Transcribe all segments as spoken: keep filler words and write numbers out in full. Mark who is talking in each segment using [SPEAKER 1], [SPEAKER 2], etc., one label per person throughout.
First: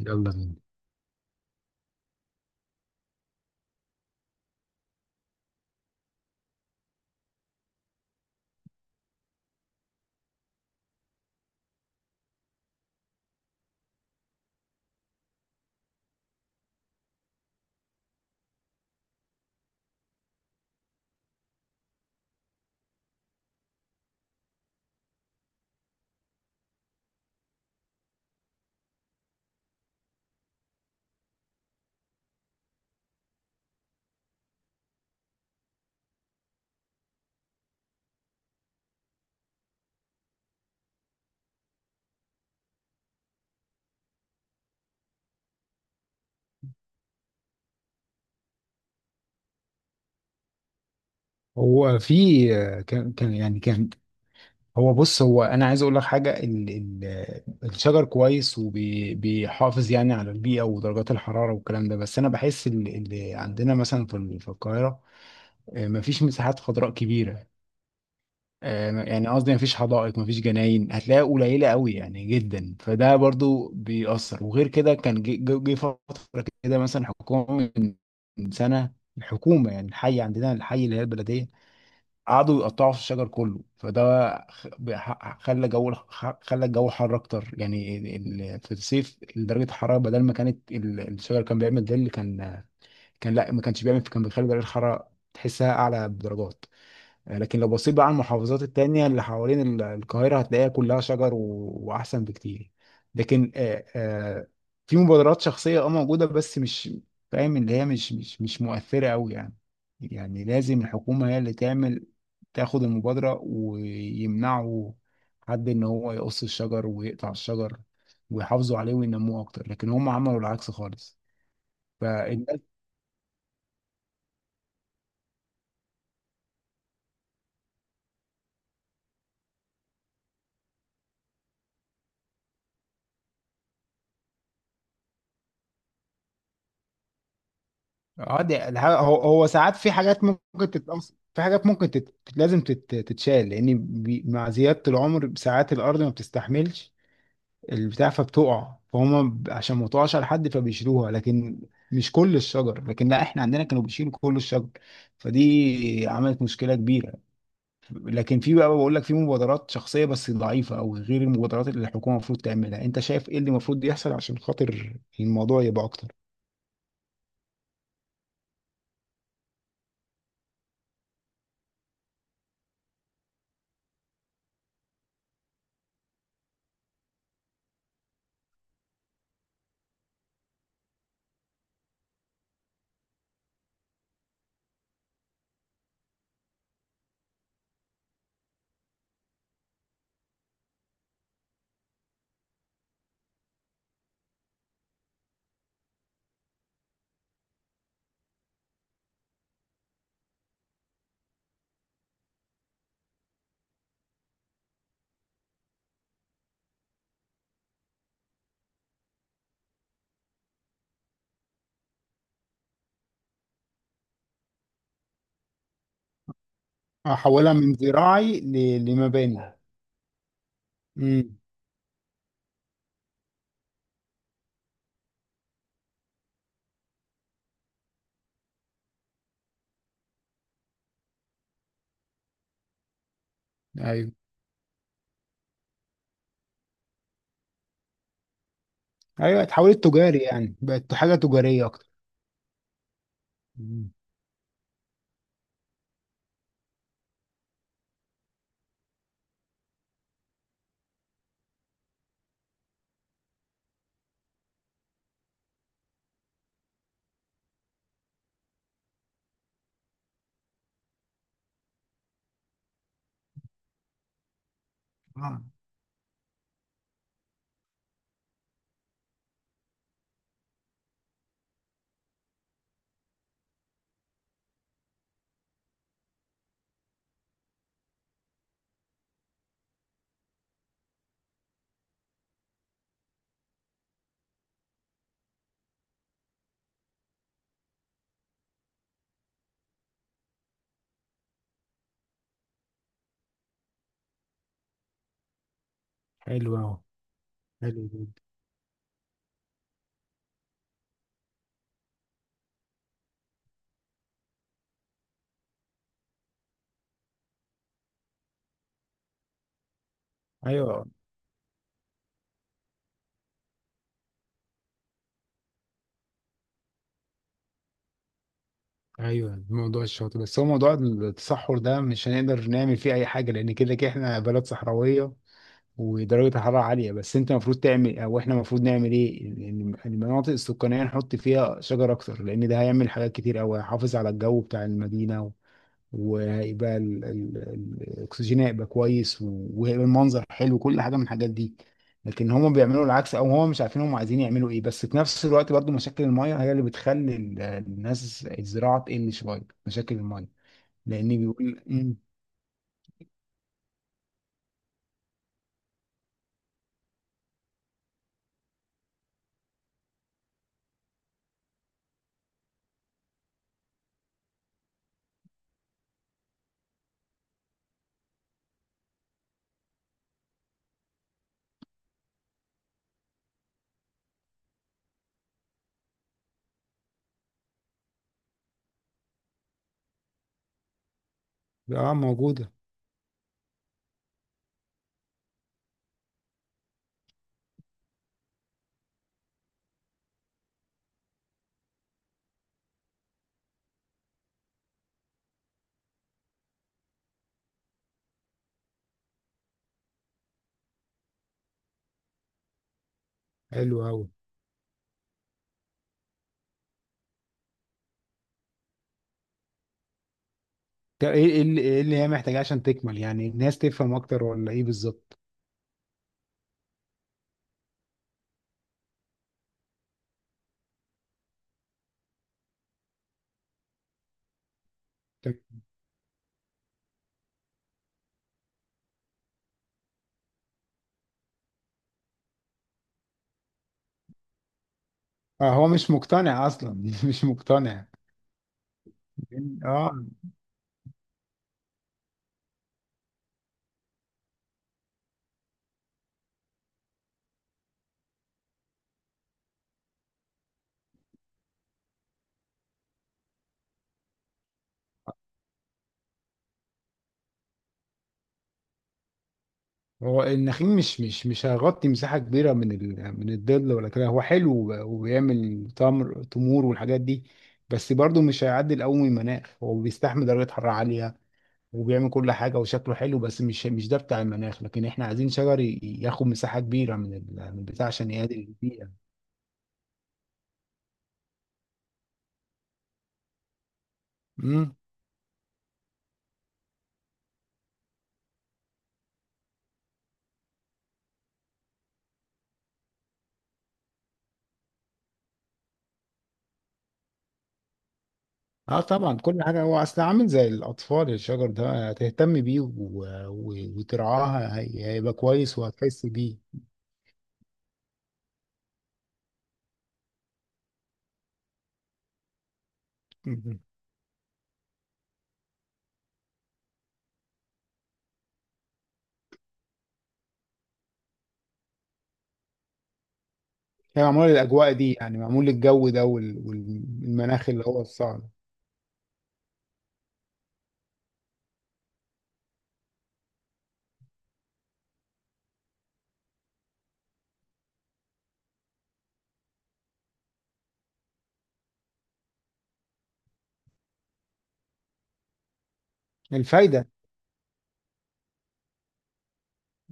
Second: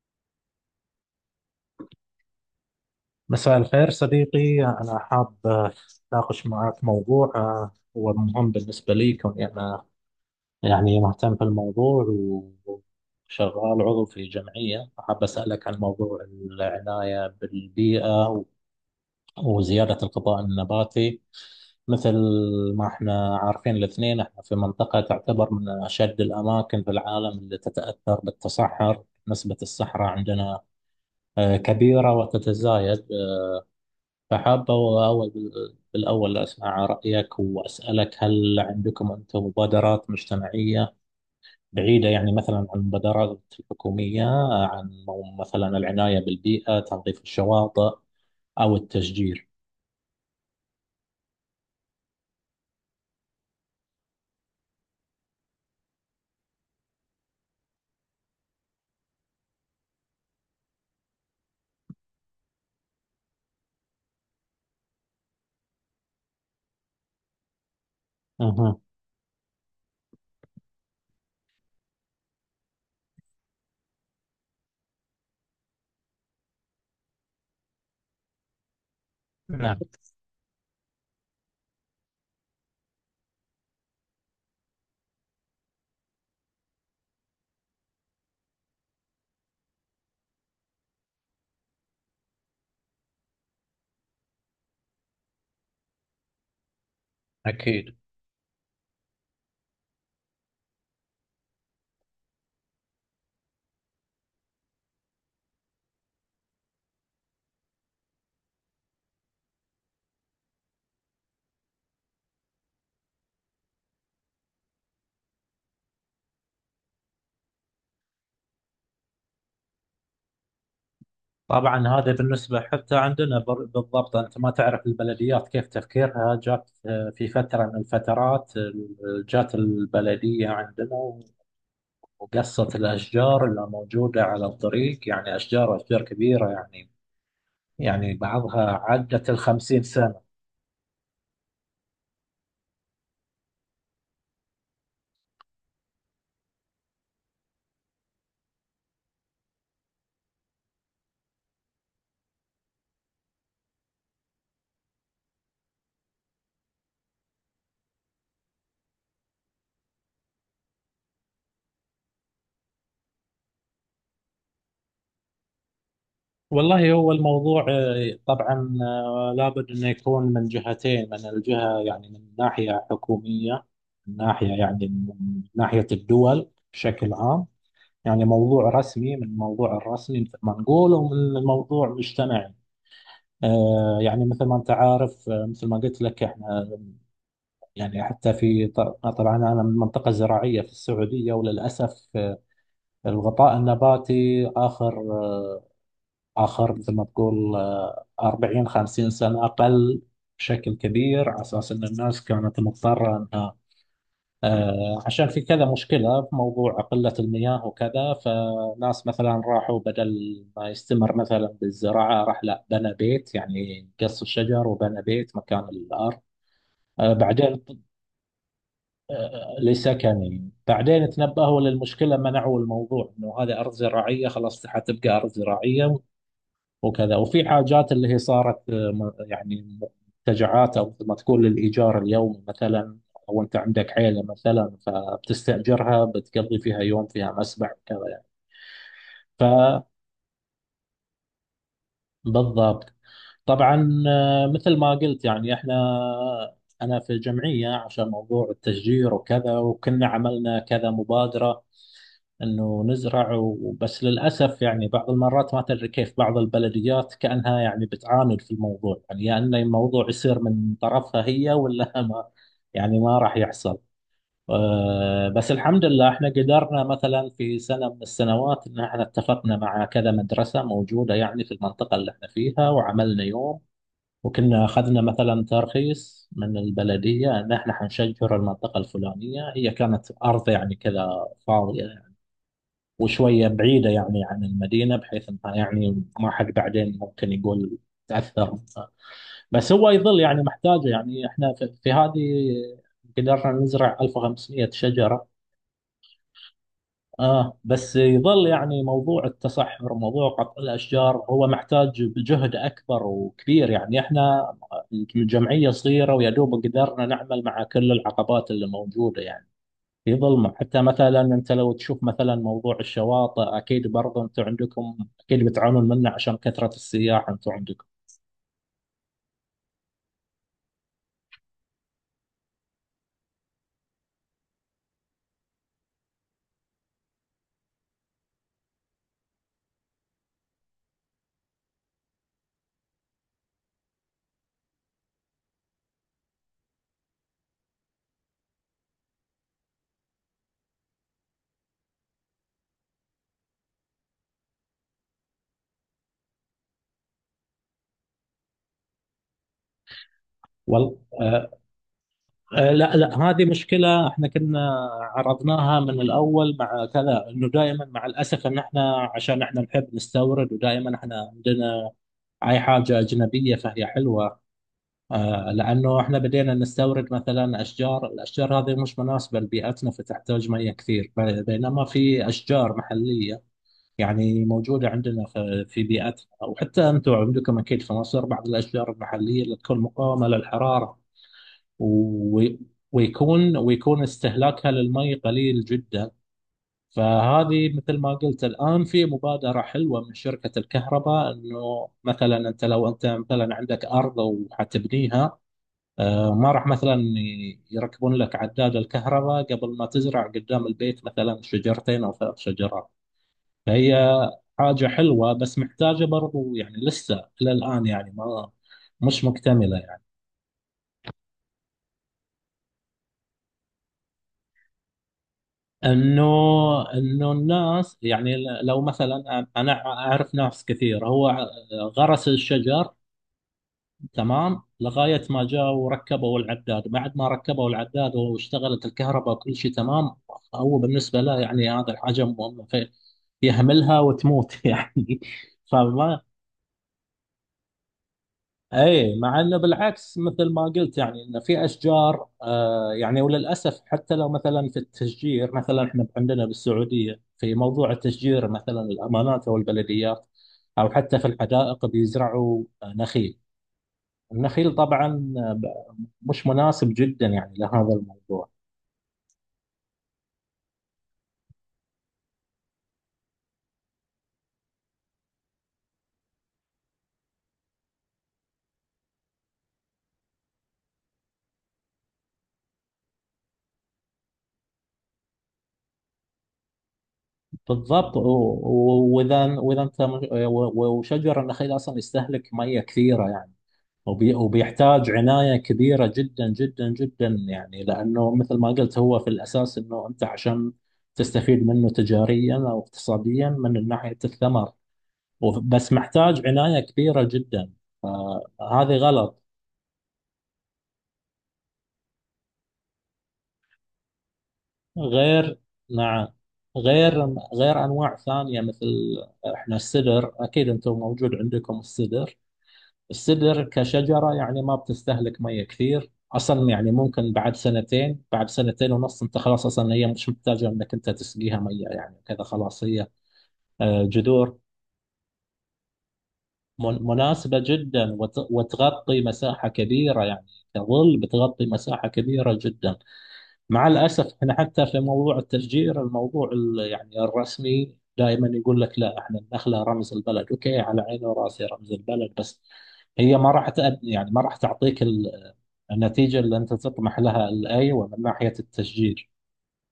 [SPEAKER 1] يلا بينا.
[SPEAKER 2] مساء الخير صديقي، أنا حاب آه، أتناقش معك موضوع آه، هو مهم بالنسبة لي، كوني أنا يعني مهتم في الموضوع و- وشغال عضو في جمعية. حاب أسألك عن موضوع العناية بالبيئة و- وزيادة الغطاء النباتي، مثل ما احنا عارفين الاثنين. احنا في منطقة تعتبر من أشد الأماكن في العالم اللي تتأثر بالتصحر. نسبة الصحراء عندنا آه، كبيرة وتتزايد. فحابة أول بالأول أسمع رأيك، وأسألك هل عندكم أنتم مبادرات مجتمعية بعيدة، يعني مثلا عن المبادرات الحكومية، عن مو- مثلا العناية بالبيئة، تنظيف الشواطئ أو التشجير؟
[SPEAKER 1] هو في آه، كان كان يعني كان هو بص هو انا عايز اقول لك حاجه. ال ال الشجر كويس وبيحافظ يعني على البيئه ودرجات الحراره والكلام ده. بس انا بحس ال- اللي عندنا مثلا في ال- في القاهره آه، مفيش مساحات خضراء كبيره.
[SPEAKER 2] أها.
[SPEAKER 1] آه، يعني قصدي مفيش حدائق، مفيش جناين، هتلاقيها قليله قوي يعني جدا، فده برضو بيأثر. وغير كده كان جه جه- جه فتره كده، مثلا حكومه من من سنه، الحكومه
[SPEAKER 2] نعم.
[SPEAKER 1] يعني الحي عندنا، الحي اللي هي البلديه، قعدوا يقطعوا في الشجر كله. فده خ- ح- خلى جو الح- ح- خلى الجو حر اكتر، يعني ال- ال- في الصيف درجه الحراره، بدل ما كانت ال- الشجر كان بيعمل ظل، كان كان لا ما كانش بيعمل، كان بيخلي درجه الحراره تحسها اعلى بدرجات. آه، لكن لو بصيت
[SPEAKER 2] أكيد.
[SPEAKER 1] بقى على المحافظات التانية اللي حوالين ال- القاهرة، هتلاقيها كلها شجر و... وأحسن بكتير. لكن آه آه في مبادرات شخصية اه موجودة، بس مش فاهم اللي هي مش مش مش مؤثرة أوي يعني. يعني لازم الحكومة هي اللي تعمل، تاخد المبادرة، ويمنعوا حد إن هو يقص الشجر ويقطع الشجر، ويحافظوا عليه وينموه أكتر. لكن هم عملوا العكس خالص.
[SPEAKER 2] طبعا، هذا
[SPEAKER 1] فالناس
[SPEAKER 2] بالنسبة حتى عندنا بر- بالضبط. أنت ما تعرف البلديات كيف تفكيرها. جات آه، في فترة من الفترات، آه، جات البلدية عندنا، وقصة الأشجار اللي موجودة على الطريق، يعني أشجار أشجار كبيرة، يعني يعني
[SPEAKER 1] اه
[SPEAKER 2] بعضها
[SPEAKER 1] دي الح- هو
[SPEAKER 2] عدت
[SPEAKER 1] هو ساعات
[SPEAKER 2] الخمسين
[SPEAKER 1] في
[SPEAKER 2] سنة.
[SPEAKER 1] حاجات ممكن تتأثر، في حاجات ممكن تت... تت- لازم تت... تتشال، لان بي... مع زيادة العمر ساعات الارض ما بتستحملش البتاع فبتقع. فهم ب- عشان ما تقعش على حد، فبيشيلوها. لكن مش كل الشجر، لكن لا احنا عندنا كانوا بيشيلوا كل الشجر، فدي عملت مشكلة كبيرة. لكن في بقى، بقول لك في مبادرات شخصية بس ضعيفة، او غير المبادرات اللي الحكومة المفروض تعملها. انت شايف ايه اللي المفروض يحصل عشان خاطر الموضوع يبقى اكتر؟
[SPEAKER 2] والله، هو الموضوع آه، طبعا آه، لابد أنه يكون من جهتين. من الجهة يعني من ناحية حكومية، من ناحية يعني من ناحية الدول بشكل عام. يعني موضوع رسمي، من الموضوع الرسمي مثل ما نقول، ومن الموضوع مجتمعي. آه، يعني مثل ما أنت عارف، آه، مثل ما قلت لك، إحنا يعني حتى في ط- طبعا أنا من منطقة زراعية في السعودية. وللأسف آه، الغطاء النباتي آخر آه، آخر مثل ما تقول آه، أربعين خمسين سنة أقل بشكل كبير، على أساس أن الناس كانت مضطرة أنها آه، عشان في كذا مشكلة في موضوع قلة المياه وكذا. فناس مثلا راحوا، بدل ما يستمر مثلا بالزراعة، راح لا، بنى بيت، يعني قص الشجر وبنى بيت مكان الأرض. آه،
[SPEAKER 1] احولها
[SPEAKER 2] بعدين
[SPEAKER 1] من زراعي ل... لمباني.
[SPEAKER 2] لسكني. بعدين
[SPEAKER 1] امم.
[SPEAKER 2] تنبهوا للمشكلة، منعوا الموضوع، انه هذه ارض زراعية خلاص حتبقى ارض زراعية وكذا. وفي حاجات اللي هي صارت آه، م- يعني منتجعات، او ما تقول للايجار اليومي مثلا، او انت عندك
[SPEAKER 1] ايوه
[SPEAKER 2] عيلة مثلا، فبتستأجرها، بتقضي فيها يوم، فيها مسبح وكذا يعني.
[SPEAKER 1] ايوه اتحولت تجاري، يعني بقت حاجه تجاريه اكتر.
[SPEAKER 2] فبالضبط.
[SPEAKER 1] مم.
[SPEAKER 2] طبعا آه، مثل ما قلت يعني احنا، انا في جمعية عشان موضوع التشجير وكذا، وكنا عملنا كذا مبادرة انه نزرع و- بس للاسف يعني بعض المرات ما تدري كيف بعض البلديات كانها يعني بتعاند في الموضوع، يعني يا انه الموضوع يصير من طرفها هي، ولا ما يعني ما راح يحصل. آه،
[SPEAKER 1] اه.
[SPEAKER 2] بس الحمد لله، احنا قدرنا مثلا في سنه من السنوات ان احنا اتفقنا مع كذا مدرسه موجوده يعني في المنطقه اللي احنا فيها، وعملنا يوم، وكنا اخذنا مثلا ترخيص من البلديه ان احنا حنشجر المنطقه الفلانيه. هي كانت ارض يعني كذا فاضيه، وشوية بعيدة يعني عن المدينة، بحيث انها يعني ما حد بعدين ممكن يقول تأثر. بس هو يظل يعني محتاجة، يعني احنا في, في هذه قدرنا نزرع ألف وخمسمية شجرة.
[SPEAKER 1] حلو اهو.
[SPEAKER 2] اه،
[SPEAKER 1] حلو
[SPEAKER 2] بس
[SPEAKER 1] جدا.
[SPEAKER 2] يظل يعني موضوع التصحر، موضوع قطع الأشجار، هو محتاج بجهد أكبر وكبير. يعني احنا الجمعية صغيرة، ويا دوب قدرنا نعمل مع كل العقبات اللي موجودة يعني في ظلمة. حتى
[SPEAKER 1] ايوه
[SPEAKER 2] مثلا أنت لو تشوف مثلا موضوع الشواطئ، أكيد برضه أنتم عندكم، أكيد بتعانون منه عشان كثرة السياح أنتم عندكم.
[SPEAKER 1] ايوه موضوع الشاطئ. بس هو موضوع التصحر ده مش هنقدر نعمل فيه اي حاجه، لان كده كده احنا بلد صحراويه ودرجه الحراره عاليه. بس انت المفروض تعمل او احنا المفروض نعمل ايه؟ إن- إن المناطق السكانيه نحط فيها شجر اكتر، لان ده هيعمل حاجات كتير قوي، هيحافظ على الجو بتاع المدينه، وهيبقى ال- ال- ال- الاكسجين هيبقى كويس، و- وهيبقى المنظر حلو، كل حاجه من الحاجات دي. لكن هم بيعملوا العكس، او هم مش عارفين هم عايزين يعملوا ايه. بس في نفس الوقت برضو مشاكل الميه هي اللي بتخلي ال- الناس الزراعه تقل شويه، مشاكل الميه.
[SPEAKER 2] والله.
[SPEAKER 1] لان
[SPEAKER 2] آه.
[SPEAKER 1] بيقول مم.
[SPEAKER 2] آه. لا، لا، هذه مشكلة. احنا كنا عرضناها من الأول مع كذا، أنه دائما مع الأسف أن احنا عشان احنا نحب نستورد، ودائما احنا عندنا أي حاجة أجنبية فهي حلوة. آه، لأنه احنا بدينا نستورد مثلا أشجار الأشجار هذه مش مناسبة لبيئتنا، فتحتاج مياه كثير، ب- بينما في أشجار محلية، يعني موجودة عندنا في في بيئتنا. وحتى أنتم عندكم أكيد في مصر بعض الأشجار المحلية اللي تكون مقاومة للحرارة،
[SPEAKER 1] اه،
[SPEAKER 2] و...
[SPEAKER 1] موجوده.
[SPEAKER 2] ويكون ويكون استهلاكها للمي قليل جدا. فهذه مثل ما قلت، الآن في مبادرة حلوة من شركة الكهرباء، أنه مثلا أنت لو أنت مثلا عندك أرض وحتبنيها، آه، ما راح مثلا ي- يركبون لك عداد الكهرباء قبل ما تزرع قدام البيت مثلا شجرتين أو ثلاث شجرات.
[SPEAKER 1] حلو قوي.
[SPEAKER 2] فهي حاجة حلوة، بس محتاجة برضو، يعني لسه إلى الآن يعني ما مش مكتملة يعني.
[SPEAKER 1] طب ايه إيه اللي إيه اللي هي محتاجاه عشان تكمل؟ يعني الناس تفهم اكتر ولا ايه بالظبط؟
[SPEAKER 2] إنه إنه الناس يعني ل- لو مثلا أنا أعرف ناس كثير، هو غرس الشجر تمام لغاية ما جاء وركبوا العداد. بعد ما ركبوا العداد واشتغلت الكهرباء وكل شيء تمام، هو بالنسبة له يعني هذا الحاجة مهمة في- يهملها وتموت يعني.
[SPEAKER 1] اه، هو مش
[SPEAKER 2] فما
[SPEAKER 1] مقتنع اصلا. مش مقتنع.
[SPEAKER 2] اي، مع انه
[SPEAKER 1] اه،
[SPEAKER 2] بالعكس مثل ما قلت، يعني انه في اشجار آه يعني، وللاسف حتى لو مثلا في التشجير، مثلا احنا عندنا بالسعوديه في موضوع التشجير، مثلا الامانات او البلديات، او حتى في الحدائق بيزرعوا آه، نخيل. النخيل طبعا آه، ب- مش مناسب جدا يعني لهذا الموضوع.
[SPEAKER 1] هو النخيل مش مش مش هيغطي مساحة كبيرة من ال... من الظل ولا كده. هو حلو، وب- وبيعمل تمر، تمور والحاجات دي، بس برضه مش هيعدل قوي من المناخ. هو بيستحمل درجة حرارة عالية وبيعمل كل حاجة وشكله حلو، بس مش مش ده بتاع المناخ. لكن احنا عايزين شجر ي- ياخد مساحة كبيرة من ال... من البتاع عشان
[SPEAKER 2] بالضبط. و-
[SPEAKER 1] يعادل البيئة.
[SPEAKER 2] و- واذا واذا انت مش- و- و- وشجر النخيل اصلا يستهلك ميه كثيره يعني. وبي
[SPEAKER 1] امم.
[SPEAKER 2] وبيحتاج عناية كبيرة جدا جدا جدا، يعني لأنه مثل ما قلت هو في الأساس أنه أنت عشان تستفيد منه تجاريا أو اقتصاديا من ناحية الثمر. وف- بس محتاج عناية كبيرة جدا.
[SPEAKER 1] اه
[SPEAKER 2] فهذه
[SPEAKER 1] طبعا،
[SPEAKER 2] غلط.
[SPEAKER 1] كل حاجة هو اصل عامل زي الأطفال. الشجر ده هتهتم بيه و... و... وترعاه، هي- هيبقى
[SPEAKER 2] غير.
[SPEAKER 1] كويس وهتحس
[SPEAKER 2] نعم.
[SPEAKER 1] بيه.
[SPEAKER 2] غير غير أنواع ثانية، مثل إحنا السدر. أكيد أنتم موجود عندكم السدر. السدر كشجرة يعني ما بتستهلك مية كثير أصلا، يعني ممكن بعد سنتين بعد سنتين ونص أنت خلاص، أصلا هي مش محتاجة أنك أنت تسقيها مية يعني كذا، خلاص هي آه،
[SPEAKER 1] هي معمولة
[SPEAKER 2] جذور
[SPEAKER 1] للأجواء دي، يعني معمول للجو ده وال-
[SPEAKER 2] من-
[SPEAKER 1] والمناخ
[SPEAKER 2] مناسبة
[SPEAKER 1] اللي هو
[SPEAKER 2] جدا،
[SPEAKER 1] الصعب.
[SPEAKER 2] وت- وتغطي مساحة كبيرة، يعني كظل بتغطي مساحة كبيرة جدا. مع الأسف احنا حتى في موضوع التشجير، الموضوع ال- يعني الرسمي دائما يقول لك لا، احنا النخلة رمز البلد. اوكي، على عيني وراسي رمز البلد، بس هي ما راح تأدي، يعني ما راح تعطيك ال- النتيجة اللي انت
[SPEAKER 1] الفايدة.
[SPEAKER 2] تطمح لها الآيوة من ناحية التشجير.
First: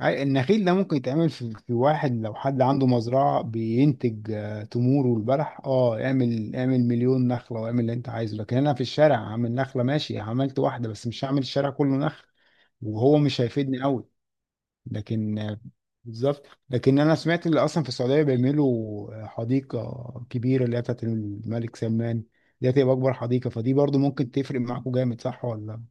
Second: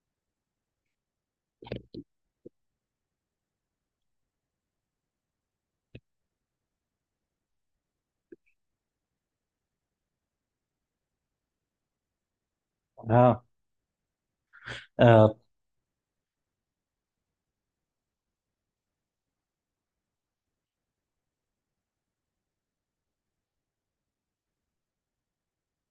[SPEAKER 1] عي- النخيل ده ممكن يتعمل في, في واحد لو حد عنده مزرعة بينتج آه، تمور والبلح. اه، اعمل اعمل مليون نخلة واعمل اللي انت عايزه. لكن انا في الشارع عامل نخلة، ماشي عملت واحدة، بس مش هعمل الشارع كله نخل، وهو مش
[SPEAKER 2] اه.
[SPEAKER 1] هيفيدني قوي.
[SPEAKER 2] آه،
[SPEAKER 1] لكن بالظبط. لكن انا سمعت اللي اصلا في السعوديه بيعملوا حديقه كبيره اللي هي بتاعت الملك سلمان، دي هتبقى اكبر حديقه، فدي برضو ممكن تفرق معاكم جامد، صح ولا؟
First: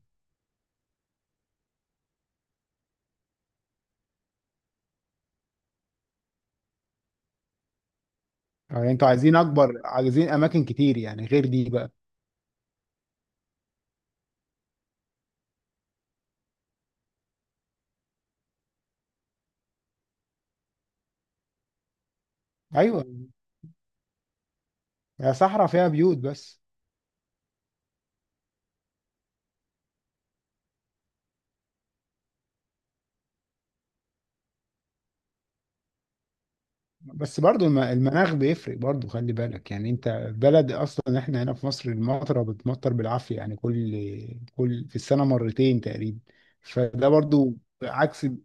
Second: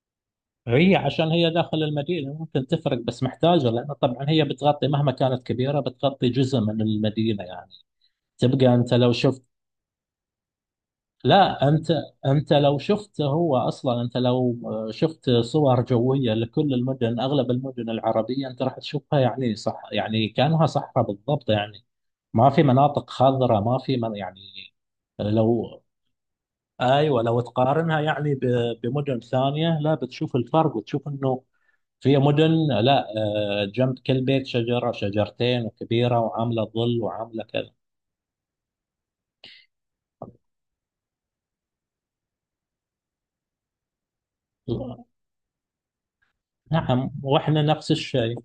[SPEAKER 2] هي عشان هي داخل المدينة ممكن تفرق، بس محتاجة، لأن طبعا هي بتغطي، مهما كانت كبيرة بتغطي جزء من المدينة يعني. تبقى
[SPEAKER 1] يعني
[SPEAKER 2] أنت
[SPEAKER 1] انتوا
[SPEAKER 2] لو
[SPEAKER 1] عايزين
[SPEAKER 2] شفت،
[SPEAKER 1] اكبر، عايزين اماكن كتير يعني غير
[SPEAKER 2] لا،
[SPEAKER 1] دي
[SPEAKER 2] انت
[SPEAKER 1] بقى.
[SPEAKER 2] انت لو شفت هو اصلا، انت لو آه، شفت صور جويه لكل المدن، اغلب المدن العربيه انت راح تشوفها يعني صح، يعني كانها صحراء بالضبط، يعني ما في
[SPEAKER 1] ايوه،
[SPEAKER 2] مناطق خضراء، ما في من يعني.
[SPEAKER 1] يا صحراء
[SPEAKER 2] لو.
[SPEAKER 1] فيها بيوت بس.
[SPEAKER 2] ايوه. لو تقارنها يعني ب- بمدن ثانيه، لا، بتشوف الفرق وتشوف انه في مدن، لا، آه، جنب كل بيت شجره شجرتين وكبيره وعامله ظل
[SPEAKER 1] بس
[SPEAKER 2] وعامله
[SPEAKER 1] برضو
[SPEAKER 2] كذا.
[SPEAKER 1] الم- المناخ بيفرق برضو، خلي بالك. يعني انت بلد، اصلا احنا هنا في مصر المطره بتمطر بالعافيه، يعني كل كل في السنه مرتين تقريبا، فده
[SPEAKER 2] نعم.
[SPEAKER 1] برضو
[SPEAKER 2] واحنا نفس
[SPEAKER 1] عكس.
[SPEAKER 2] الشيء.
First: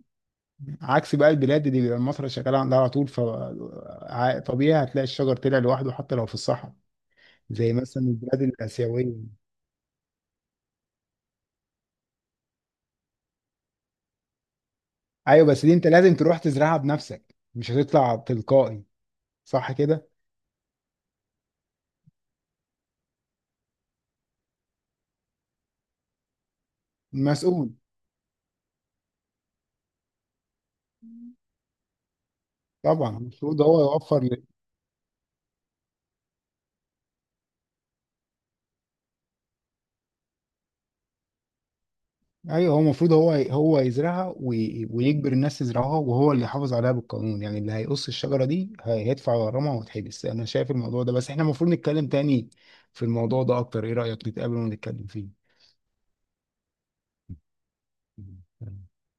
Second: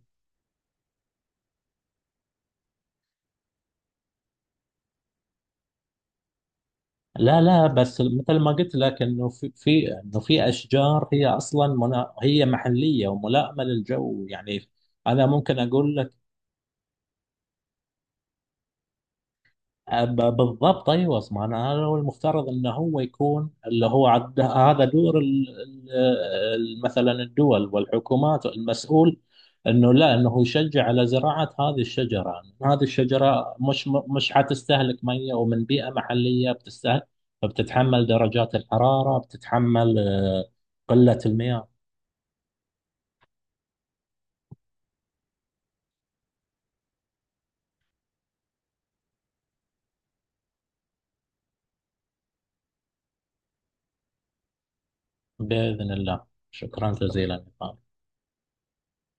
[SPEAKER 1] عكس بقى البلاد دي بيبقى المصري شغال عندها على طول، فطبيعي هتلاقي الشجر طلع لوحده حتى لو في الصحراء،
[SPEAKER 2] لا، لا،
[SPEAKER 1] زي
[SPEAKER 2] بس
[SPEAKER 1] مثلا
[SPEAKER 2] مثل
[SPEAKER 1] البلاد
[SPEAKER 2] ما قلت لك
[SPEAKER 1] الآسيوية.
[SPEAKER 2] انه في في انه في اشجار، هي اصلا منا، هي محليه وملائمه للجو يعني. انا
[SPEAKER 1] أيوة
[SPEAKER 2] ممكن
[SPEAKER 1] بس دي أنت
[SPEAKER 2] اقول لك
[SPEAKER 1] لازم تروح تزرعها بنفسك، مش هتطلع تلقائي، صح
[SPEAKER 2] أب-
[SPEAKER 1] كده؟
[SPEAKER 2] بالضبط. ايوه. اسمع، انا هذا هو المفترض انه هو يكون اللي هو عد، هذا دور ال- ال- ال- مثلا الدول
[SPEAKER 1] المسؤول.
[SPEAKER 2] والحكومات المسؤول. انه لا، انه يشجع على زراعه هذه الشجره، هذه
[SPEAKER 1] طبعا
[SPEAKER 2] الشجره
[SPEAKER 1] المفروض هو
[SPEAKER 2] مش
[SPEAKER 1] يوفر
[SPEAKER 2] مش
[SPEAKER 1] ل...
[SPEAKER 2] حتستهلك ميه، ومن بيئه محليه بتستهلك. فبتتحمل درجات الحراره، بتتحمل آه، قله المياه.
[SPEAKER 1] ايوه. هو المفروض هو هو يزرعها وي... ويجبر الناس تزرعها، وهو اللي يحافظ عليها بالقانون. يعني اللي هيقص الشجره دي هي- هيدفع غرامه ويتحبس، انا شايف الموضوع ده. بس احنا المفروض نتكلم تاني في الموضوع ده اكتر، ايه رايك نتقابل ونتكلم
[SPEAKER 2] باذن الله. شكرا جزيلا.
[SPEAKER 1] فيه؟